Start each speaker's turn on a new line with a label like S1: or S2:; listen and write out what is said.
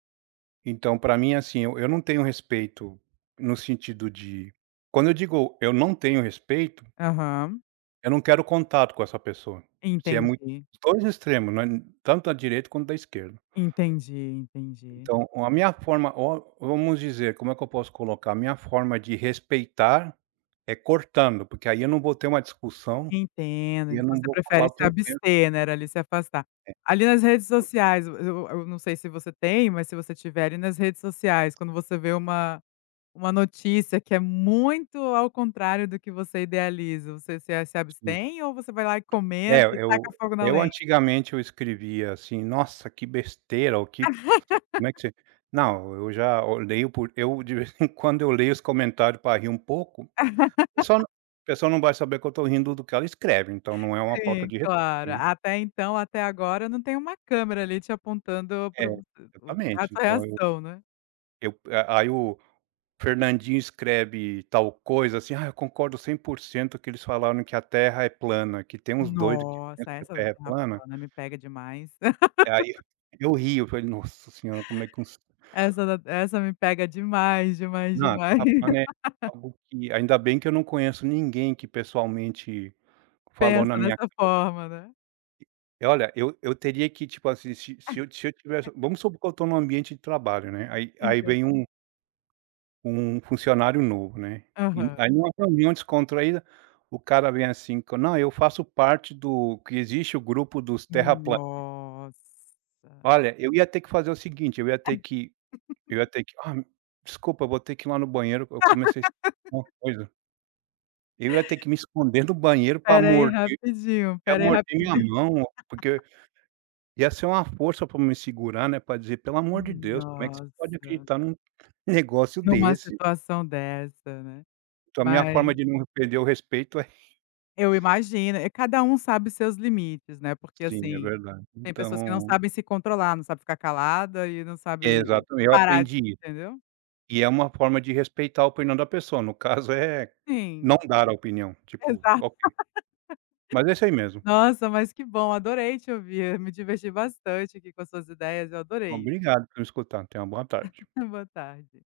S1: Então pra mim, assim, eu eu não tenho respeito no sentido de quando eu digo, eu não tenho respeito
S2: Aham.
S1: eu não quero contato com essa pessoa, se é muito
S2: Entendi.
S1: 2 extremos, não é tanto da direita quanto da esquerda.
S2: Entendi, entendi.
S1: Então, a minha forma o vamos dizer, como é que eu posso colocar, a minha forma de respeitar é cortando, porque aí eu não vou ter uma discussão, e
S2: Entendo,
S1: eu não
S2: você
S1: vou
S2: prefere
S1: falar o
S2: se
S1: que eu penso.
S2: abster, né, ali se afastar.
S1: É.
S2: Ali nas redes sociais, eu eu eu não sei se você tem, mas se você tiver ali nas redes sociais, quando você vê uma uma notícia que é muito ao contrário do que você idealiza, você se se
S1: Sim.
S2: abstém ou você vai lá e
S1: É,
S2: comenta e saca
S1: eu
S2: fogo na
S1: eu
S2: lenha?
S1: antigamente eu escrevia assim: "Nossa, que besteira" ou que como é que você não, eu já eu leio por eu de vez em quando eu leio os comentário para rir um pouco, pessoal não pessoal não vai saber que eu tõ rindo do que ela escreve, então não é uma falta
S2: Sim,
S1: de respeito,
S2: claro,
S1: né.
S2: até então, até agora, eu não tenho câmera ali te apontando
S1: É,
S2: para o is
S1: exatamente,
S2: essa
S1: então eu
S2: reação, né.
S1: eu a aí o Fernandinho escreve tal coisa assim: "Ah, eu concordo 100%" que eles falaram que a terra é plana, que tem uns doido que pensa
S2: Nossa,
S1: que a
S2: essa da
S1: terra é
S2: terra
S1: plana.
S2: plana me pega demais.
S1: Aí eu, eu rio, falei: "Nossa Senhora, como é que conse"
S2: Essa da essa me pega demais, demais,
S1: Não,
S2: demais.
S1: terra plana é algo que ainda bem que eu não conheço ninguém que, pessoalmente, falou na
S2: Pensa
S1: minha
S2: dessa
S1: [unintelligible]
S2: forma, né?
S1: E e olha, eu eu teria que, tipo assim, se se eu se eu tivesse, vamos supor que eu estou num ambiente de trabalho, né, aí aí
S2: Entendo.
S1: vem um um funcionário novo, né, e aí
S2: Aham.
S1: numa reunião descontraída, o cara vem assim: "Não, eu faço parte do" que existe o grupo dos terraplanistas.
S2: Nossa.
S1: Olha, eu ia ter que fazer o seguinte, eu ia ter que eu ia ter que: "Ah, desculpa, vou ter que ir lá no banheiro, eu comecei a sentir uma coisa". Eu ia ter que me esconder no banheiro pra
S2: Espera aí
S1: morder,
S2: rapidinho,
S1: ia
S2: espera aí
S1: morder minha
S2: rapidinho.
S1: mão, porque ia ser uma força pra me segurar pra dizer: "Pelo amor de Deus, como é que você pode
S2: Nossa.
S1: acreditar num negócio
S2: Numa
S1: desse?".
S2: situação dessa, né,
S1: Então a minha
S2: mas
S1: forma de não perder o respeito é
S2: Eu imagino, cada um sabe seus limites, né, porque
S1: Sim, é
S2: assim,
S1: verdade,
S2: tem pessoas que não
S1: então
S2: sabem se controlar, não sabem ficar calada e não sabe
S1: Exatamente, eu
S2: parar,
S1: aprendi isso.
S2: entendeu?
S1: E é uma forma de respeitar a opinião da pessoa, no caso é, não
S2: Sim.
S1: dar a opinião, tipo,
S2: Exato.
S1: qual que mas é isso aí mesmo.
S2: Nossa, mas que bom, adorei te ouvir, me diverti bastante aqui com as suas ideias, eu adorei.
S1: Obrigado por me escutar, tenha uma boa tarde.
S2: Boa tarde.